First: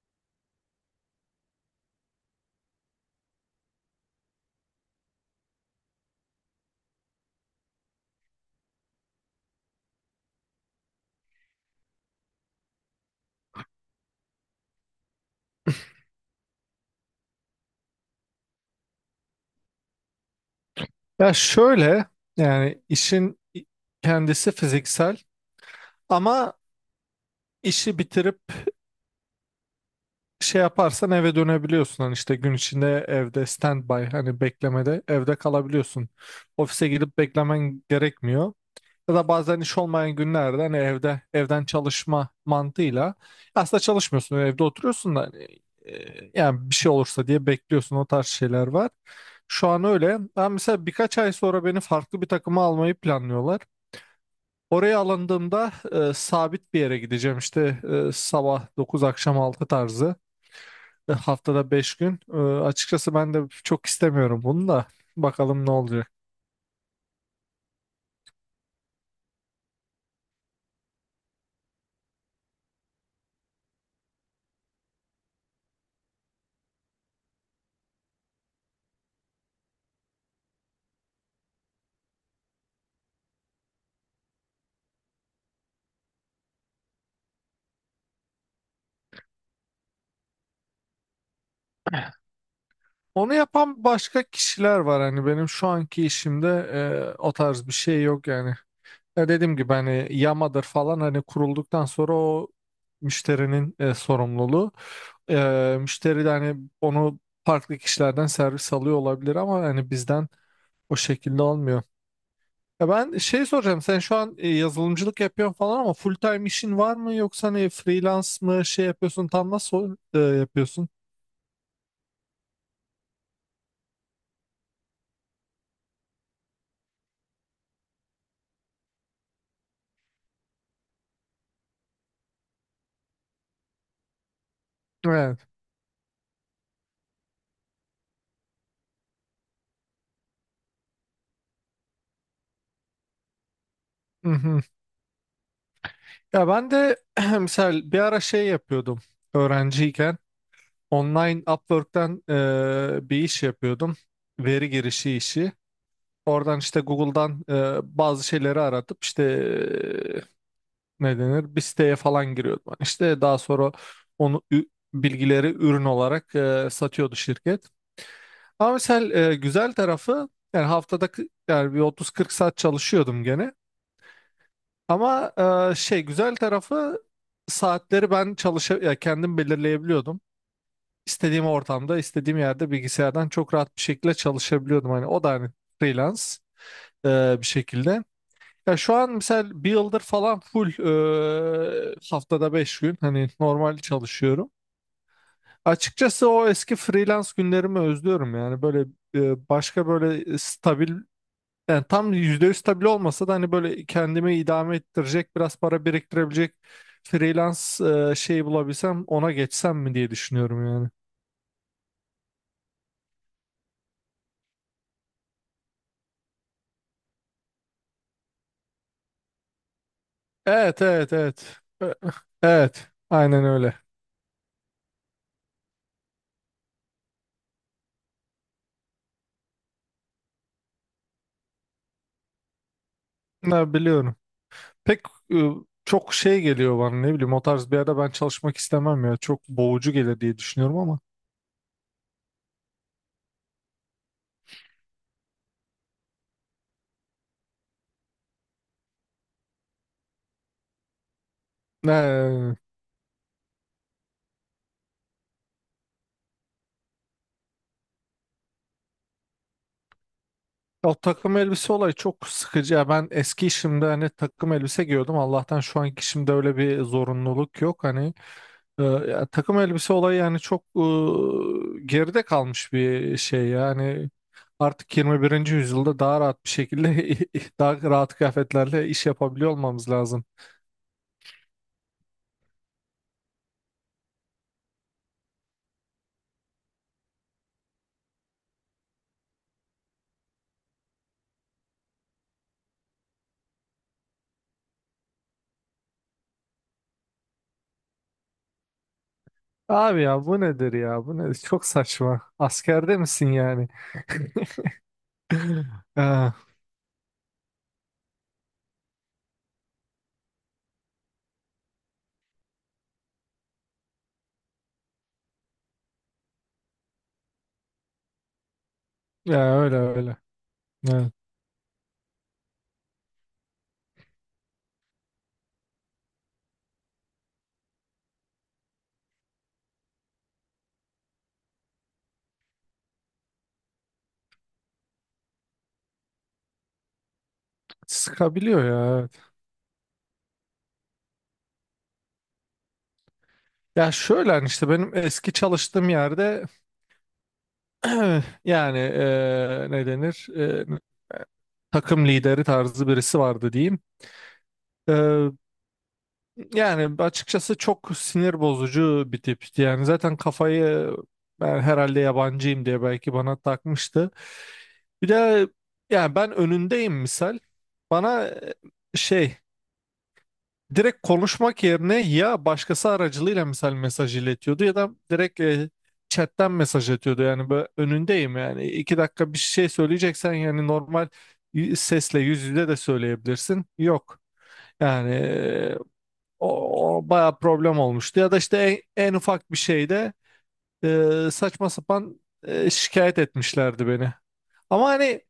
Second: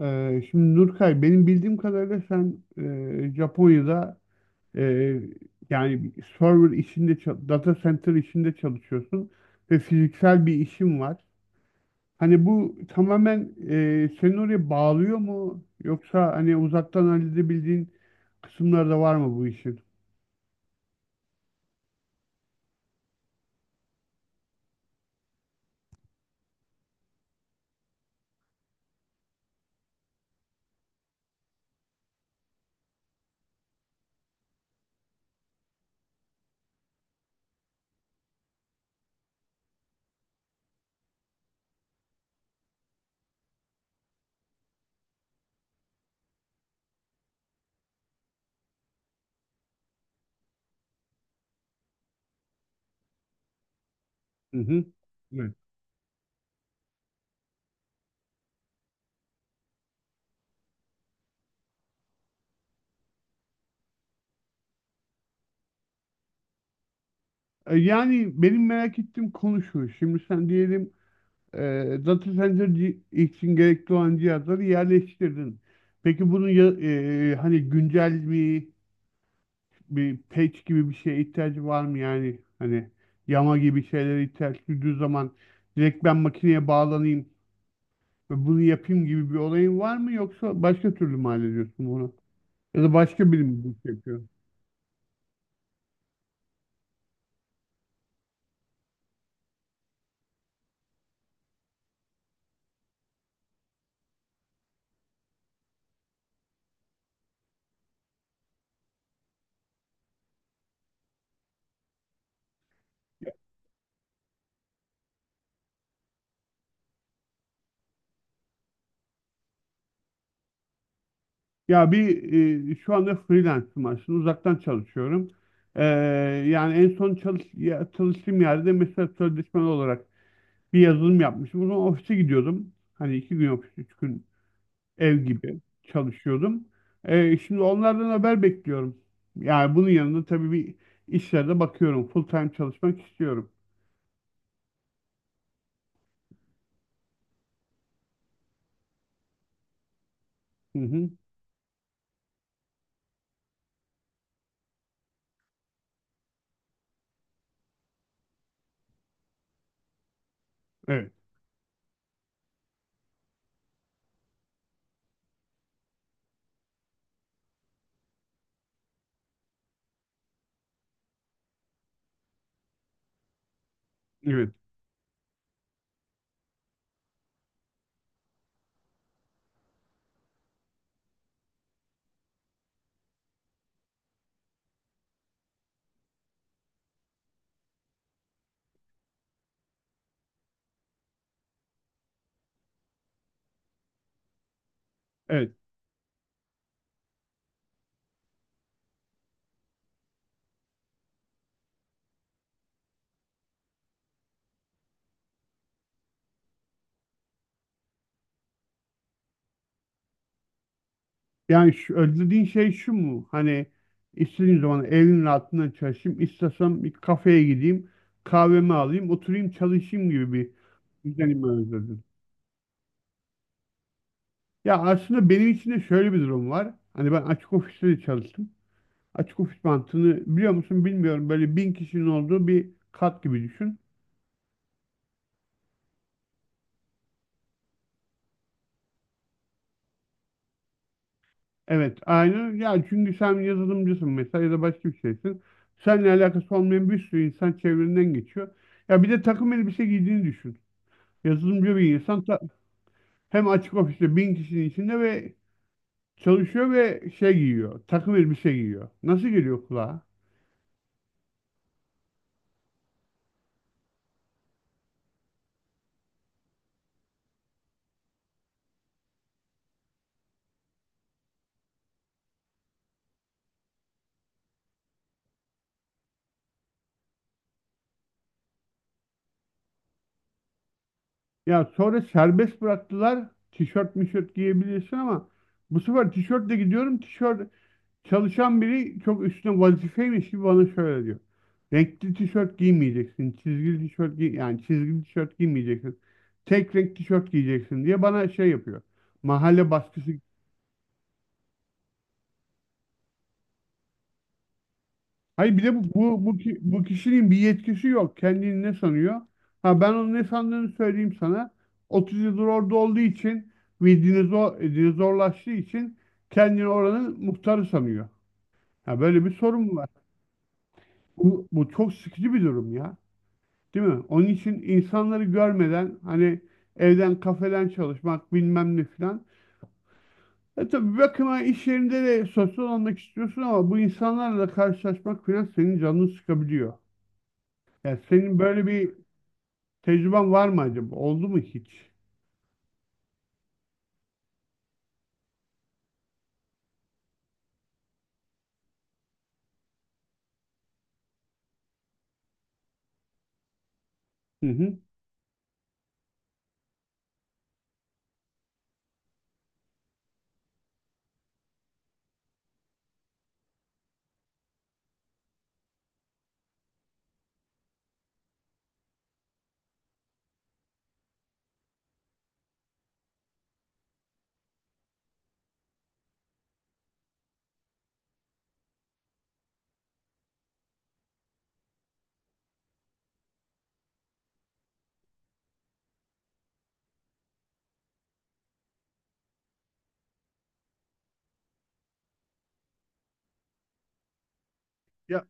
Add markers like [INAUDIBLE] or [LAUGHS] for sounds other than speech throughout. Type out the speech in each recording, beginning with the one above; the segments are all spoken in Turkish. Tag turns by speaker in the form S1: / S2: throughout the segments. S1: Şimdi Nurkay, benim bildiğim kadarıyla sen Japonya'da, e, yani data center işinde çalışıyorsun ve fiziksel bir işin var. Hani bu tamamen seni oraya bağlıyor mu? Yoksa hani uzaktan halledebildiğin kısımları da var mı bu işin?
S2: Ya şöyle yani işin kendisi fiziksel ama işi bitirip şey yaparsan eve dönebiliyorsun. Hani işte gün içinde evde standby hani beklemede evde kalabiliyorsun. Ofise gidip beklemen gerekmiyor. Ya da bazen iş olmayan günlerde hani evde evden çalışma mantığıyla aslında çalışmıyorsun evde oturuyorsun da hani, yani bir şey olursa diye bekliyorsun o tarz şeyler var. Şu an öyle. Ben mesela birkaç ay sonra beni farklı bir takıma almayı planlıyorlar.
S1: Hı hı.
S2: Oraya
S1: Evet.
S2: alındığımda sabit bir yere gideceğim işte. Sabah 9 akşam 6 tarzı. Haftada 5 gün. Açıkçası ben de çok istemiyorum bunu da bakalım ne olacak.
S1: Yani benim merak ettiğim konu şu. Şimdi sen diyelim e, data center için gerekli olan cihazları yerleştirdin. Peki bunun hani güncel bir patch gibi bir şeye ihtiyacı var mı, yani hani yama gibi şeylere ihtiyaç duyduğu zaman direkt ben makineye bağlanayım ve bunu yapayım gibi bir olayın var mı, yoksa başka türlü mü hallediyorsun bunu? Ya da başka
S2: Onu
S1: biri mi bunu
S2: yapan
S1: yapıyor?
S2: başka kişiler var hani benim şu anki işimde o tarz bir şey yok yani. Ya dediğim gibi hani Yama'dır falan hani kurulduktan sonra o müşterinin sorumluluğu. Müşteri de hani onu farklı kişilerden servis alıyor olabilir ama hani bizden o şekilde olmuyor. Ya ben şey soracağım. Sen şu an yazılımcılık yapıyorsun falan ama full time işin var mı yoksa hani freelance mı şey yapıyorsun tam nasıl yapıyorsun?
S1: Ya, şu anda freelance'ım, aslında uzaktan çalışıyorum. Ee, Yani en son çalıştığım yerde mesela sözleşmeli olarak bir yazılım yapmıştım. O zaman ofise gidiyordum. Hani 2 gün ofis, 3 gün ev
S2: Evet.
S1: gibi çalışıyordum. Şimdi onlardan haber bekliyorum. Yani bunun yanında tabii bir işlerde bakıyorum. Full time çalışmak istiyorum.
S2: Hı hı. Ya ben de [CLEARS THROAT] mesela bir ara şey yapıyordum öğrenciyken
S1: Hı hı.
S2: online Upwork'ten bir iş yapıyordum. Veri girişi işi. Oradan işte Google'dan bazı şeyleri aratıp işte
S1: Evet,
S2: ne denir bir siteye falan giriyordum. Hani İşte daha sonra onu ü- bilgileri ürün olarak satıyordu şirket. Ama mesela güzel tarafı yani haftada yani bir 30-40 saat çalışıyordum gene.
S1: evet,
S2: Ama şey güzel tarafı saatleri ben ya kendim belirleyebiliyordum. İstediğim ortamda, istediğim yerde bilgisayardan çok rahat bir şekilde çalışabiliyordum. Hani o da hani freelance bir şekilde. Ya şu an mesela bir yıldır falan full haftada 5 gün hani normal çalışıyorum.
S1: evet.
S2: Açıkçası o eski freelance günlerimi özlüyorum yani böyle başka böyle stabil. Yani tam %100 stabil olmasa da hani böyle kendimi idame ettirecek biraz para biriktirebilecek freelance şey bulabilsem ona geçsem mi diye düşünüyorum yani.
S1: Yani şu, ödediğin şey şu mu? Hani istediğim zaman evimin altından çalışayım. İstesem bir kafeye gideyim. Kahvemi alayım, oturayım, çalışayım gibi bir
S2: Evet, evet,
S1: düzenimi
S2: evet. E-
S1: özledim.
S2: Evet, aynen öyle.
S1: Ya, aslında benim için de şöyle bir durum var. Hani ben açık ofiste de çalıştım. Açık ofis mantığını biliyor musun, bilmiyorum. Böyle bin kişinin olduğu bir kat gibi
S2: Ha,
S1: düşün.
S2: biliyorum. Pek e, çok şey geliyor bana ne bileyim o tarz bir yerde ben çalışmak istemem ya. Çok boğucu gelir diye düşünüyorum ama.
S1: Evet, aynı. Ya çünkü sen yazılımcısın mesela, ya da başka bir şeysin. Seninle alakası olmayan bir sürü insan çevrenden geçiyor. Ya bir de takım elbise giydiğini düşün. Yazılımcı bir insan
S2: E,
S1: hem açık ofiste bin kişinin içinde ve çalışıyor ve şey giyiyor. Takım elbise giyiyor. Nasıl geliyor kulağa?
S2: O takım elbise olayı çok sıkıcı. Ya ben eski işimde hani takım elbise giyiyordum. Allah'tan şu anki işimde öyle bir zorunluluk yok. Hani. Ya takım elbise olayı yani çok geride kalmış bir şey yani artık 21. yüzyılda daha rahat bir şekilde [LAUGHS] daha rahat kıyafetlerle iş yapabiliyor olmamız lazım.
S1: Ya sonra serbest bıraktılar. Tişört mişört giyebilirsin ama bu sefer tişörtle gidiyorum. Tişört çalışan biri çok üstüne vazifeymiş gibi bana şöyle diyor. Renkli tişört giymeyeceksin. Çizgili tişört giy, yani çizgili tişört giymeyeceksin. Tek renk tişört giyeceksin diye bana şey yapıyor. Mahalle
S2: Abi
S1: baskısı.
S2: ya bu nedir ya bu nedir çok saçma askerde misin yani?
S1: Hayır, bir de
S2: [LAUGHS] Ya,
S1: bu kişinin bir yetkisi yok. Kendini ne sanıyor? Ha, ben onun ne sandığını söyleyeyim sana. 30 yıldır orada olduğu için ve dinozorlaştığı için kendini oranın muhtarı sanıyor. Ha, böyle bir
S2: ya
S1: sorun
S2: öyle
S1: var.
S2: öyle. Evet.
S1: Bu, bu çok sıkıcı bir durum ya. Değil mi? Onun için insanları görmeden hani evden, kafeden çalışmak bilmem ne filan. E tabii, bir bakıma iş yerinde de sosyal olmak istiyorsun ama bu insanlarla karşılaşmak filan senin canını sıkabiliyor. Yani senin
S2: Sıkabiliyor
S1: böyle bir
S2: ya. Evet.
S1: tecrüben var mı acaba? Oldu mu hiç?
S2: Ya şöyle hani işte benim eski çalıştığım yerde [CLEARS THROAT] yani ne denir? Takım lideri tarzı birisi vardı diyeyim.
S1: Hı hı.
S2: Eee, Yani açıkçası çok sinir bozucu bir tipti. Yani zaten kafayı ben herhalde yabancıyım diye belki bana takmıştı. Bir de yani ben önündeyim misal. Bana şey direkt konuşmak yerine ya başkası aracılığıyla misal mesaj iletiyordu ya da direkt chatten mesaj atıyordu. Yani böyle önündeyim yani 2 dakika bir şey söyleyeceksen yani normal sesle yüz yüze de söyleyebilirsin. Yok yani o bayağı problem olmuştu ya da işte en ufak bir şeyde saçma sapan şikayet etmişlerdi beni. Ama hani
S1: Ya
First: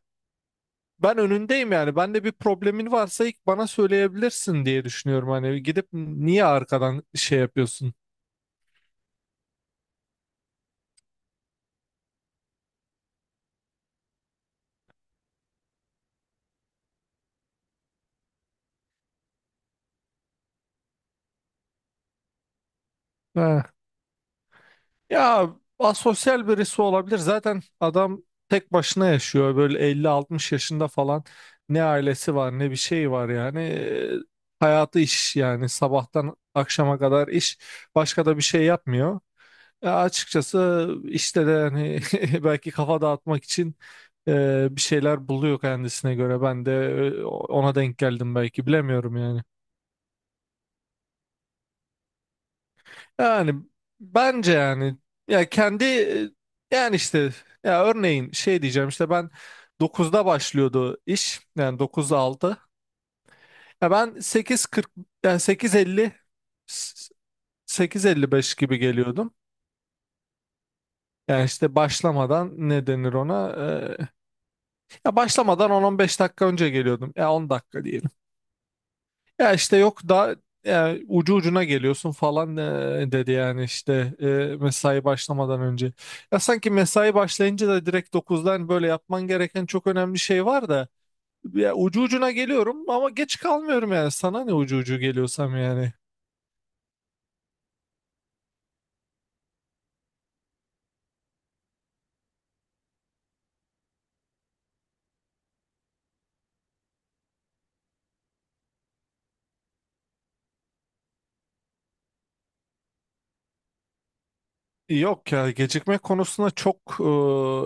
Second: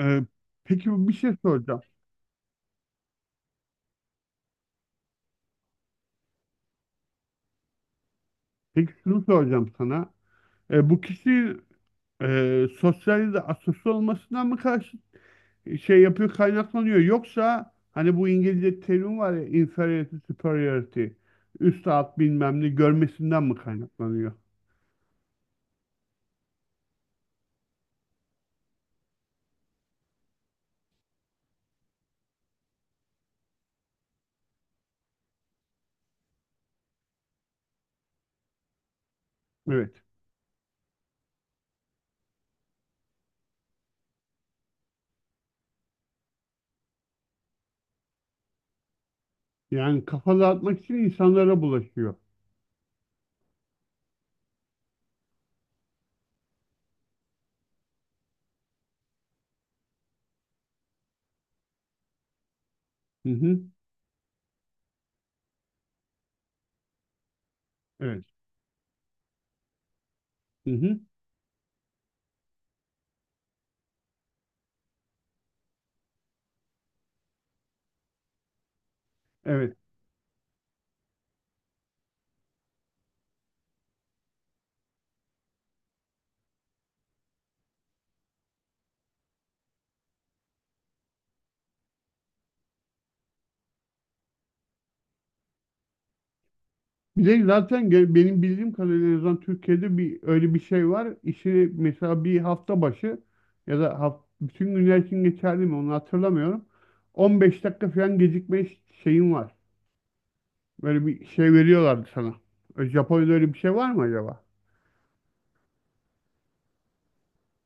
S1: e, peki bir
S2: ben
S1: şey
S2: önündeyim
S1: soracağım.
S2: yani. Ben de bir problemin varsa ilk bana söyleyebilirsin diye düşünüyorum. Hani gidip niye arkadan şey yapıyorsun?
S1: Peki şunu soracağım sana. Bu kişi sosyal de asosyal olmasından mı karşı şey yapıyor, kaynaklanıyor, yoksa hani bu İngilizce terim var ya, inferiority superiority, üst alt bilmem ne görmesinden mi kaynaklanıyor?
S2: Ya asosyal birisi olabilir. Zaten adam tek başına yaşıyor. Böyle 50-60 yaşında falan. Ne ailesi var ne bir şey var yani. Hayatı iş yani sabahtan akşama kadar iş. Başka da bir şey yapmıyor. Ya
S1: Evet.
S2: açıkçası işte de hani [LAUGHS] belki kafa dağıtmak için bir şeyler buluyor kendisine göre. Ben de ona denk geldim belki bilemiyorum yani.
S1: Yani kafa dağıtmak için insanlara bulaşıyor.
S2: Yani bence yani ya kendi yani işte ya örneğin şey diyeceğim işte ben dokuzda başlıyordu iş yani dokuz altı.
S1: Hı hı.
S2: Ya ben 8:40 yani 8:50 s- sekiz
S1: Evet.
S2: elli beş gibi geliyordum.
S1: Hı hı.
S2: Yani işte başlamadan ne denir ona? Ee, Ya başlamadan 10-15 dakika önce geliyordum. Ya 10 dakika. Ya
S1: Evet.
S2: işte yok da yani ucu ucuna geliyorsun falan dedi yani işte mesai başlamadan önce. Ya sanki mesai başlayınca da direkt dokuzdan böyle yapman gereken çok önemli şey var da ya ucu ucuna geliyorum ama geç kalmıyorum yani sana ne ucu ucu geliyorsam yani.
S1: Bir de zaten benim bildiğim kadarıyla en azından Türkiye'de bir, öyle bir şey var. İşi mesela bir hafta başı ya da bütün günler için geçerli mi onu hatırlamıyorum. 15 dakika falan gecikme şeyin var. Böyle bir şey veriyorlardı sana. Japonya'da öyle bir şey var mı acaba?
S2: Yok ya gecikme konusunda çok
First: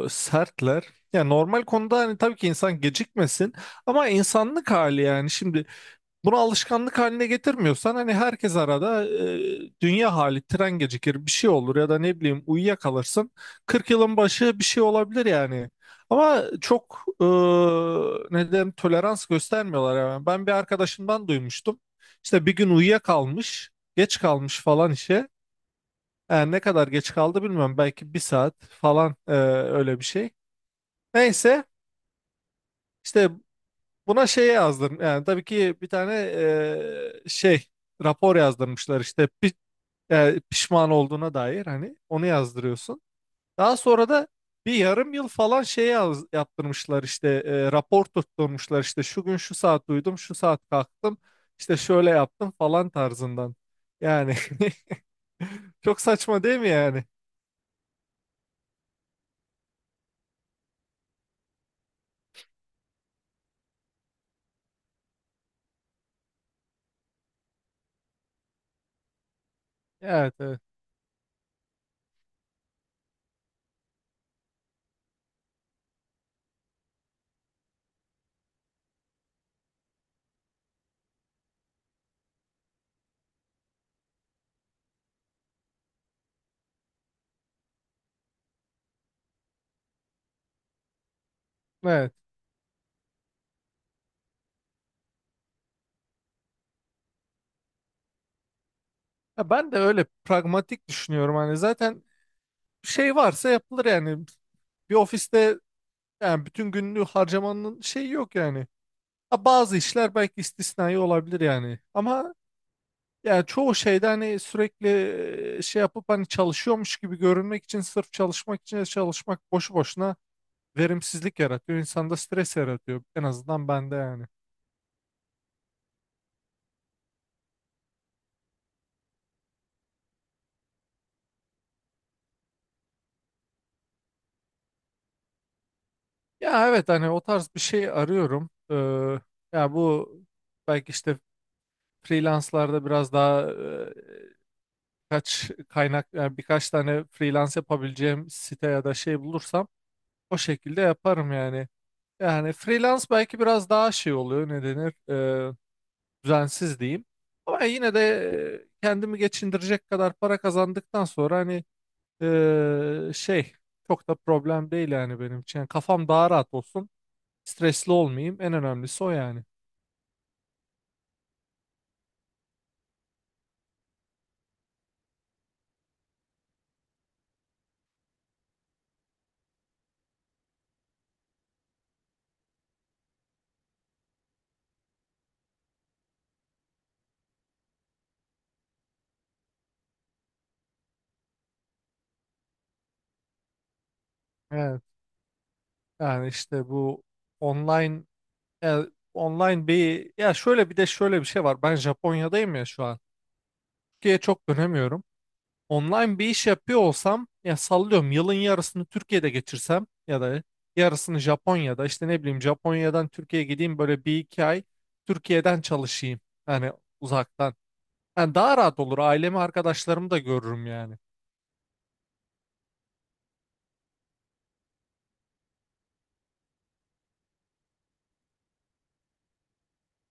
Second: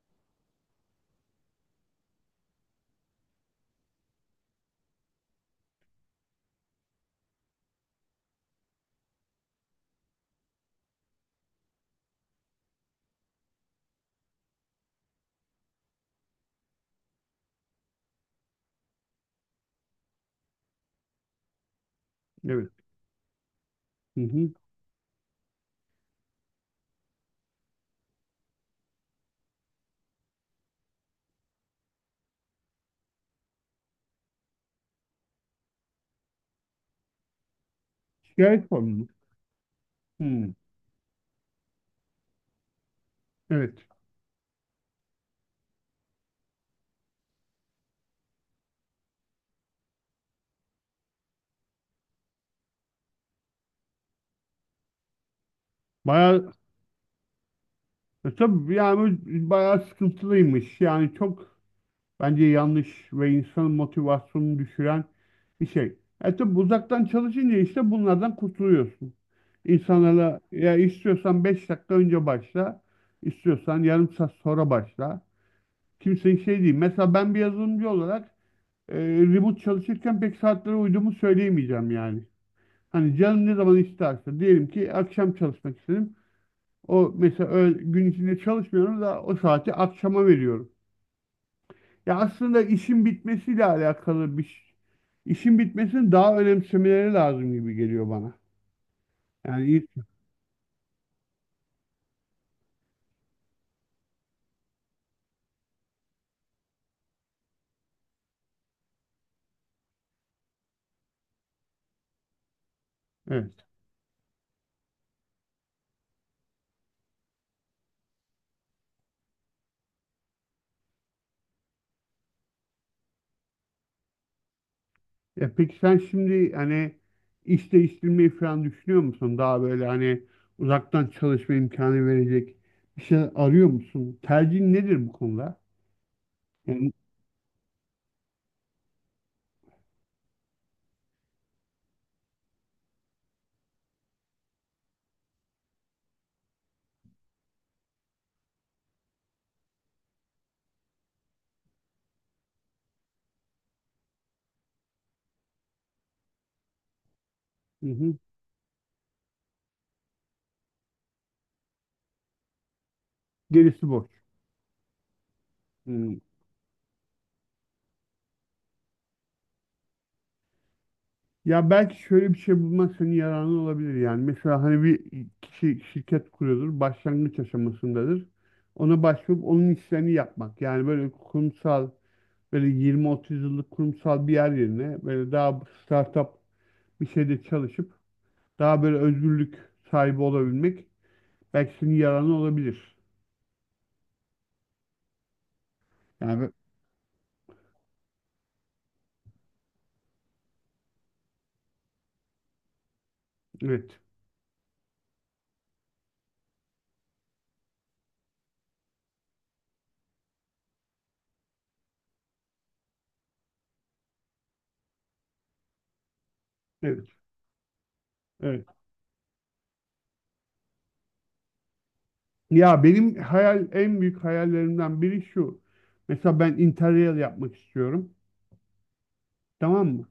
S2: sertler. Ya normal konuda hani tabii ki insan gecikmesin ama insanlık hali yani şimdi. Bunu alışkanlık haline getirmiyorsan hani herkes arada dünya hali tren gecikir bir şey olur ya da ne bileyim uyuyakalırsın. 40 yılın başı bir şey olabilir yani. Ama çok ne derim tolerans göstermiyorlar yani. Ben bir arkadaşımdan duymuştum. İşte bir
S1: Evet.
S2: gün uyuyakalmış, geç
S1: Hı hı.
S2: kalmış falan işe. Yani ne kadar geç kaldı bilmiyorum. Belki bir saat falan öyle bir şey. Neyse işte. Buna şey yazdım. Yani tabii ki bir tane şey rapor
S1: Şikayet formu
S2: yazdırmışlar
S1: mu?
S2: işte
S1: Hı.
S2: pişman olduğuna dair hani onu yazdırıyorsun. Daha
S1: Evet.
S2: sonra da bir yarım yıl falan yaptırmışlar işte rapor tutturmuşlar işte şu gün şu saat uyudum şu saat kalktım işte şöyle yaptım falan tarzından. Yani [LAUGHS] çok saçma
S1: Bayağı,
S2: değil mi yani?
S1: tabii yani bu bayağı sıkıntılıymış. Yani çok, bence yanlış ve insanın motivasyonunu düşüren bir şey. Tabi uzaktan çalışınca işte bunlardan kurtuluyorsun.
S2: Evet,
S1: İnsanlarla,
S2: evet.
S1: ya istiyorsan 5 dakika önce başla, istiyorsan yarım saat sonra başla. Kimsenin şey değil. Mesela ben bir yazılımcı olarak e, remote çalışırken pek saatlere uyduğumu söyleyemeyeceğim yani. Hani canım ne zaman isterse, diyelim ki akşam çalışmak istedim. O mesela gün içinde çalışmıyorum da o saati akşama veriyorum.
S2: Evet.
S1: Ya aslında işin bitmesiyle alakalı bir işin bitmesini daha önemsemeleri lazım gibi geliyor bana.
S2: Ya
S1: Yani
S2: ben de
S1: iyi-
S2: öyle pragmatik düşünüyorum hani zaten şey varsa yapılır yani bir ofiste. Yani bütün günlüğü harcamanın şeyi yok yani. Ha, bazı işler belki istisnai olabilir yani. Ama yani
S1: evet.
S2: çoğu şeyde hani sürekli şey yapıp hani çalışıyormuş gibi görünmek için sırf çalışmak için de çalışmak boşu boşuna verimsizlik yaratıyor. İnsanda stres yaratıyor. En azından bende yani.
S1: Ya peki sen şimdi hani iş değiştirmeyi falan düşünüyor musun? Daha böyle hani uzaktan çalışma imkanı verecek bir şey arıyor musun? Tercihin nedir bu konuda?
S2: Ya evet
S1: Yani,
S2: hani o tarz bir şey arıyorum. Ya bu belki işte freelance'larda biraz daha kaç kaynak yani birkaç tane freelance yapabileceğim site ya da şey bulursam o şekilde yaparım yani. Yani freelance belki biraz daha şey oluyor ne denir e, düzensiz diyeyim. Ama
S1: hı
S2: yine de
S1: hı.
S2: kendimi geçindirecek kadar para kazandıktan sonra hani şey
S1: Gerisi boş.
S2: çok da problem değil yani benim için. Yani kafam
S1: Hı.
S2: daha rahat olsun, stresli olmayayım en önemlisi o yani.
S1: Ya belki şöyle bir şey bulmak senin yararına olabilir yani. Mesela hani bir kişi şirket kuruyordur, başlangıç aşamasındadır. Ona başvurup onun işlerini yapmak. Yani böyle kurumsal, böyle 20-30 yıllık kurumsal bir yer yerine böyle daha startup bir şeyde çalışıp daha böyle özgürlük sahibi olabilmek belki senin yararına olabilir.
S2: Evet, yani
S1: Yani ben-
S2: işte bu online e, bir ya şöyle bir de şöyle bir şey var. Ben Japonya'dayım ya şu an.
S1: evet,
S2: Türkiye'ye çok dönemiyorum. Online bir iş yapıyor olsam ya sallıyorum yılın yarısını Türkiye'de geçirsem ya da yarısını Japonya'da işte ne bileyim Japonya'dan Türkiye'ye gideyim böyle bir iki ay Türkiye'den çalışayım yani
S1: evet,
S2: uzaktan. Yani daha
S1: evet.
S2: rahat olur ailemi arkadaşlarımı da görürüm yani.
S1: Ya benim hayal, en büyük hayallerimden biri şu. Mesela ben Interrail yapmak istiyorum. Tamam mı?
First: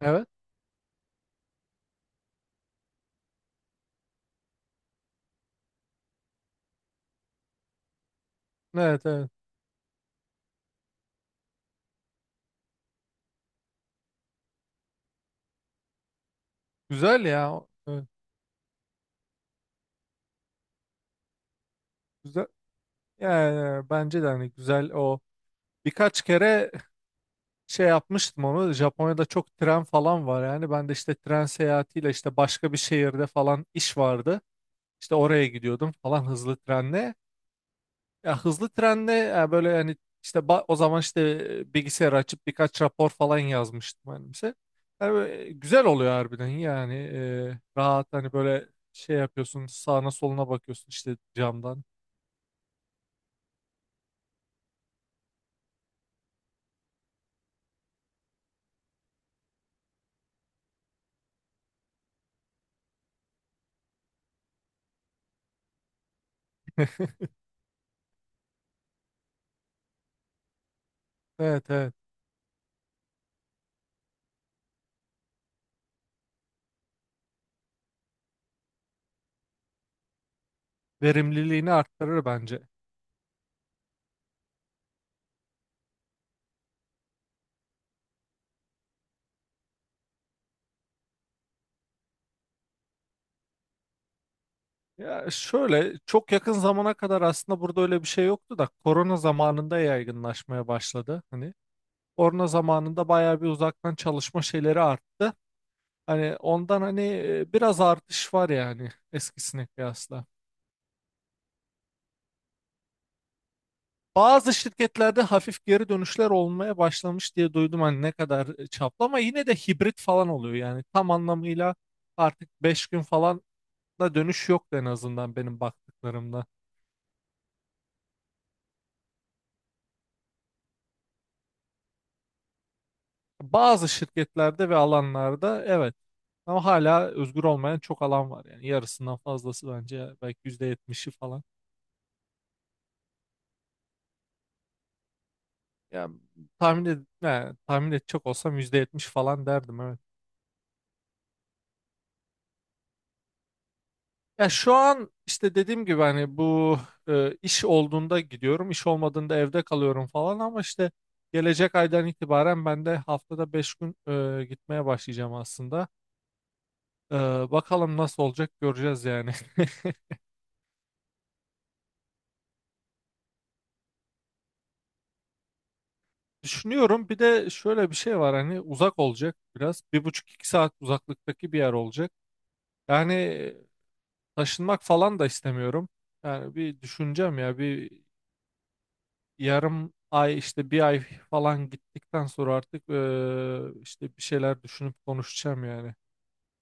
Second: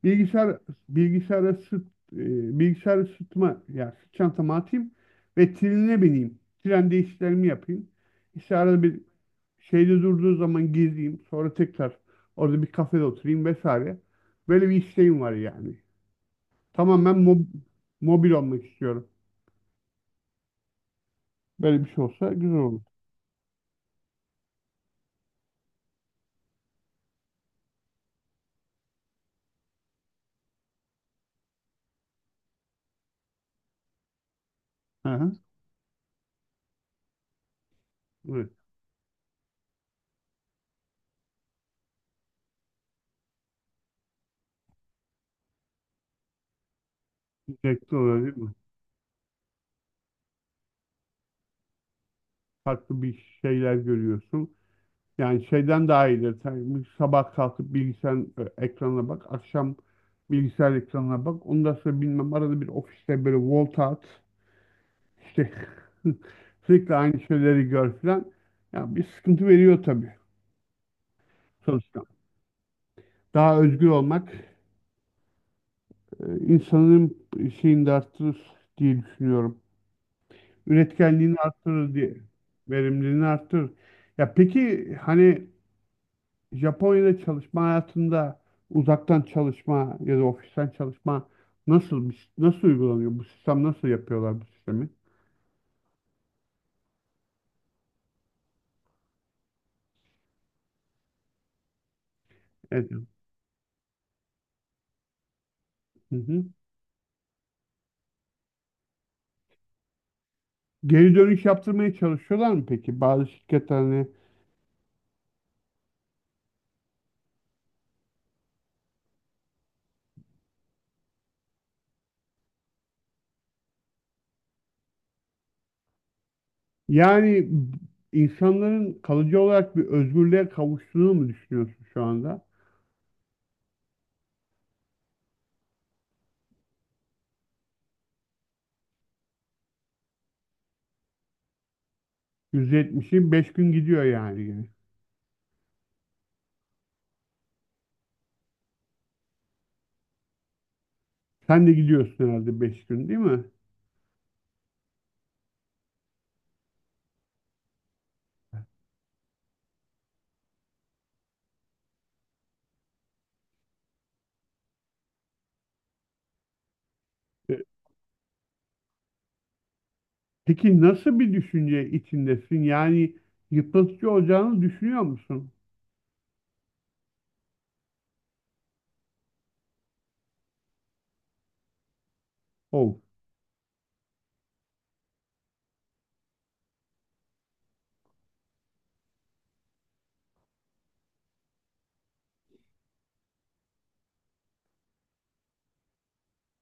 S2: Evet,
S1: Bilgisayar bilgisayara sırt e, bilgisayara sırtıma ya sırt çantamı atayım ve trenine bineyim. Trende işlerimi yapayım. İşte arada bir
S2: evet, evet,
S1: şeyde durduğu zaman gezeyim. Sonra tekrar orada bir kafede oturayım vesaire. Böyle bir isteğim var yani. Tamamen
S2: güzel ya. Evet,
S1: mobil olmak istiyorum. Böyle bir şey olsa
S2: güzel
S1: güzel olur.
S2: yani bence de hani güzel o birkaç kere şey yapmıştım onu Japonya'da çok tren falan var yani ben de işte tren seyahatiyle işte başka bir şehirde falan iş vardı.
S1: Hı
S2: İşte
S1: hı.
S2: oraya gidiyordum falan hızlı trenle. Ya
S1: Evet,
S2: hızlı trenle ya böyle hani işte o zaman işte bilgisayarı açıp birkaç rapor falan yazmıştım hani bize. Yani böyle güzel oluyor harbiden yani
S1: zevkli
S2: rahat
S1: olur
S2: hani
S1: değil mi?
S2: böyle şey yapıyorsun sağına soluna bakıyorsun işte camdan.
S1: Farklı bir şeyler görüyorsun. Yani şeyden daha iyidir. Sen bir sabah kalkıp bilgisayar ekranına bak. Akşam bilgisayar ekranına bak. Ondan sonra bilmem, arada bir ofiste böyle volta at. İşte [LAUGHS] sürekli aynı şeyleri gör filan. Ya bir sıkıntı veriyor tabii
S2: Evet, evet,
S1: sonuçta. Daha özgür olmak insanın şeyini de arttırır diye düşünüyorum. Üretkenliğini
S2: verimliliğini
S1: arttırır diye.
S2: arttırır bence.
S1: Verimliliğini arttırır. Ya peki hani Japonya'da çalışma hayatında uzaktan çalışma ya da ofisten çalışma nasıl nasıl uygulanıyor? Bu sistem, nasıl yapıyorlar bu sistemi?
S2: Ya şöyle çok yakın zamana kadar aslında burada öyle bir şey yoktu da korona zamanında yaygınlaşmaya başladı. Hani korona
S1: Evet.
S2: zamanında bayağı bir uzaktan çalışma şeyleri arttı.
S1: Hı
S2: Hani
S1: hı.
S2: ondan hani biraz artış var yani eskisine kıyasla.
S1: Geri dönüş yaptırmaya çalışıyorlar mı peki? Bazı şirketler hani,
S2: Bazı şirketlerde hafif geri dönüşler olmaya başlamış diye duydum hani ne kadar çaplı ama yine de hibrit falan oluyor yani tam anlamıyla artık 5 gün falan da dönüş yok en azından benim baktıklarımda.
S1: yani insanların kalıcı olarak bir özgürlüğe kavuştuğunu mu düşünüyorsun şu anda?
S2: Bazı şirketlerde ve alanlarda evet ama hala özgür olmayan çok alan var yani yarısından fazlası bence belki %70'i falan.
S1: %70'i 5 gün gidiyor yani yine.
S2: Yani tahmin, ed yani tahmin edecek olsam %70 falan derdim evet.
S1: Sen de gidiyorsun herhalde 5 gün, değil mi?
S2: Ya şu an işte dediğim gibi hani bu iş olduğunda gidiyorum, iş olmadığında evde kalıyorum falan ama işte gelecek aydan itibaren ben de haftada 5 gün gitmeye başlayacağım aslında. E,
S1: E,
S2: Bakalım nasıl olacak göreceğiz yani.
S1: Peki nasıl bir düşünce içindesin? Yani yıpratıcı olacağını düşünüyor musun?
S2: [LAUGHS] Düşünüyorum bir de şöyle bir şey var hani uzak olacak biraz. Bir buçuk iki saat uzaklıktaki bir yer olacak.
S1: Ol.
S2: Yani taşınmak falan da istemiyorum. Yani bir düşüneceğim ya bir yarım ay işte bir ay falan gittikten sonra artık işte bir şeyler düşünüp konuşacağım yani.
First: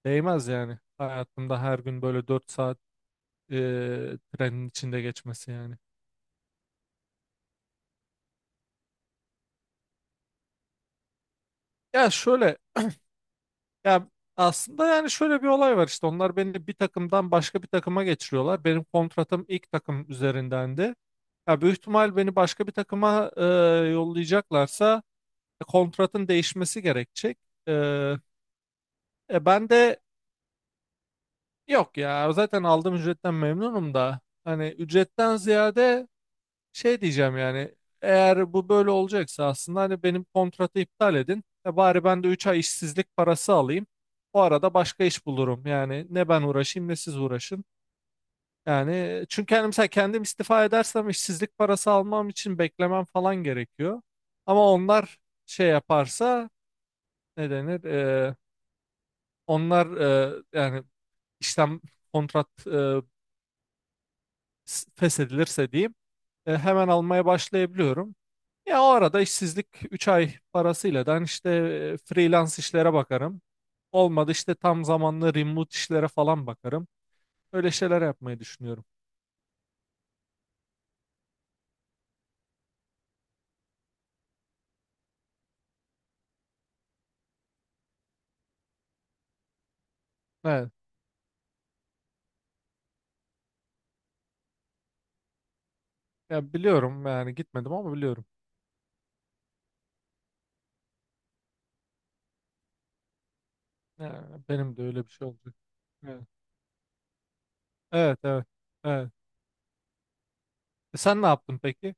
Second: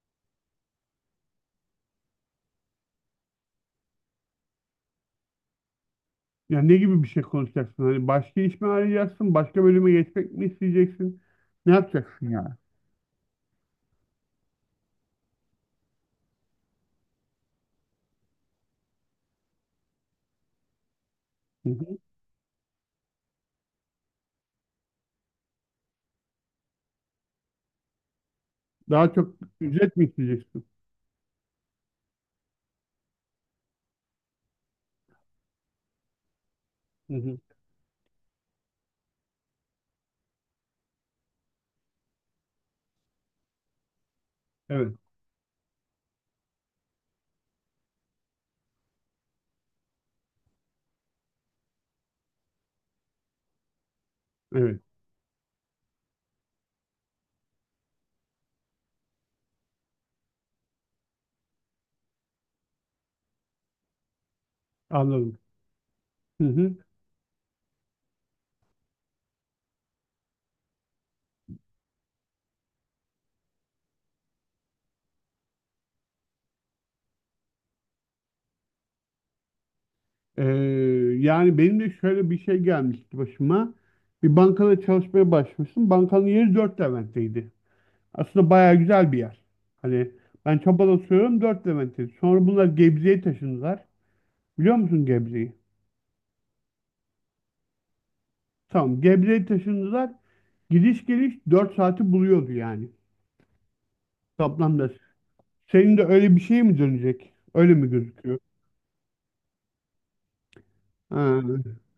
S2: Değmez yani hayatımda her gün böyle 4 saat trenin içinde geçmesi yani.
S1: Yani ne gibi bir şey konuşacaksın? Hani başka iş mi arayacaksın? Başka bölüme geçmek mi isteyeceksin? Ne
S2: Ya
S1: yapacaksın yani?
S2: şöyle ya aslında yani şöyle bir olay var işte onlar beni bir takımdan başka bir takıma geçiriyorlar. Benim kontratım ilk takım üzerindendi. Ya
S1: Hı
S2: büyük
S1: hı.
S2: ihtimal beni başka bir takıma yollayacaklarsa kontratın değişmesi gerekecek. Eee,
S1: Daha çok
S2: Ben
S1: ücret
S2: de...
S1: mi isteyeceksin?
S2: Yok ya zaten aldığım ücretten memnunum da hani ücretten ziyade şey
S1: Hı
S2: diyeceğim
S1: hı.
S2: yani eğer bu böyle olacaksa aslında hani benim kontratı iptal edin. E bari ben de 3 ay işsizlik parası alayım. O arada
S1: Evet,
S2: başka iş bulurum. Yani ne ben uğraşayım ne siz uğraşın. Yani çünkü hani mesela kendim istifa edersem işsizlik parası almam için beklemem falan gerekiyor. Ama
S1: evet.
S2: onlar şey yaparsa ne denir? Onlar yani işlem kontrat
S1: Anladım.
S2: feshedilirse diyeyim
S1: Hı hı.
S2: hemen almaya başlayabiliyorum. Ya o arada işsizlik 3 ay parasıyla ben işte freelance işlere bakarım. Olmadı işte tam zamanlı remote işlere falan bakarım. Öyle şeyler yapmayı düşünüyorum.
S1: Ee, Yani benim de şöyle bir şey gelmişti başıma. Bir bankada çalışmaya başlamıştım. Bankanın yeri 4 Levent'teydi. Aslında bayağı güzel bir yer. Hani ben
S2: Evet.
S1: çabalıyorum, 4 Levent'teydi. Sonra bunlar Gebze'ye taşındılar. Biliyor musun Gebze'yi?
S2: Ya biliyorum yani gitmedim ama biliyorum.
S1: Tamam. Gebze'ye taşındılar. Gidiş geliş 4 saati buluyordu yani.
S2: Ya benim de
S1: Toplamda.
S2: öyle bir şey olacak.
S1: Senin de
S2: Evet.
S1: öyle bir şey mi dönecek? Öyle mi
S2: Evet,
S1: gözüküyor?
S2: evet. Evet. E sen ne yaptın
S1: Ha.
S2: peki?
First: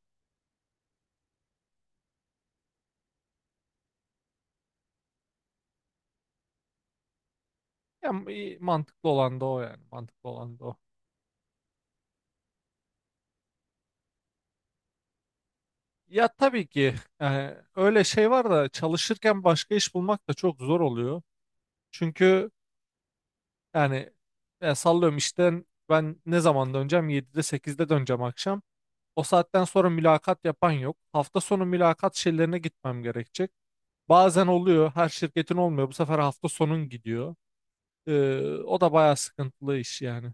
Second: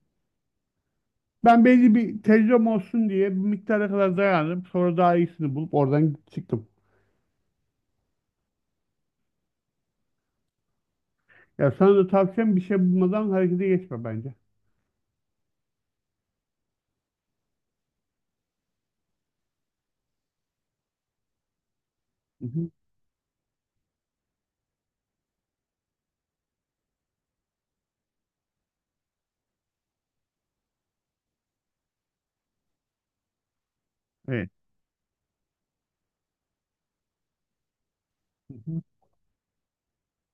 S1: Ben belli bir tecrübem olsun diye bir miktara kadar dayandım. Sonra daha iyisini bulup oradan çıktım.
S2: Ya iyi, mantıklı olan da o yani. Mantıklı olan da o.
S1: Ya, sana da tavsiyem, bir şey bulmadan harekete geçme bence.
S2: Ya tabii ki yani öyle şey var da çalışırken başka iş bulmak da çok zor oluyor.
S1: Hı
S2: Çünkü
S1: hı.
S2: yani sallıyorum işten ben ne zaman döneceğim? 7'de 8'de döneceğim akşam. O saatten sonra mülakat yapan yok. Hafta sonu mülakat şeylerine gitmem gerekecek. Bazen
S1: Evet.
S2: oluyor. Her şirketin olmuyor. Bu sefer hafta sonun gidiyor. Ee,
S1: Hı
S2: O
S1: hı.
S2: da bayağı sıkıntılı iş yani.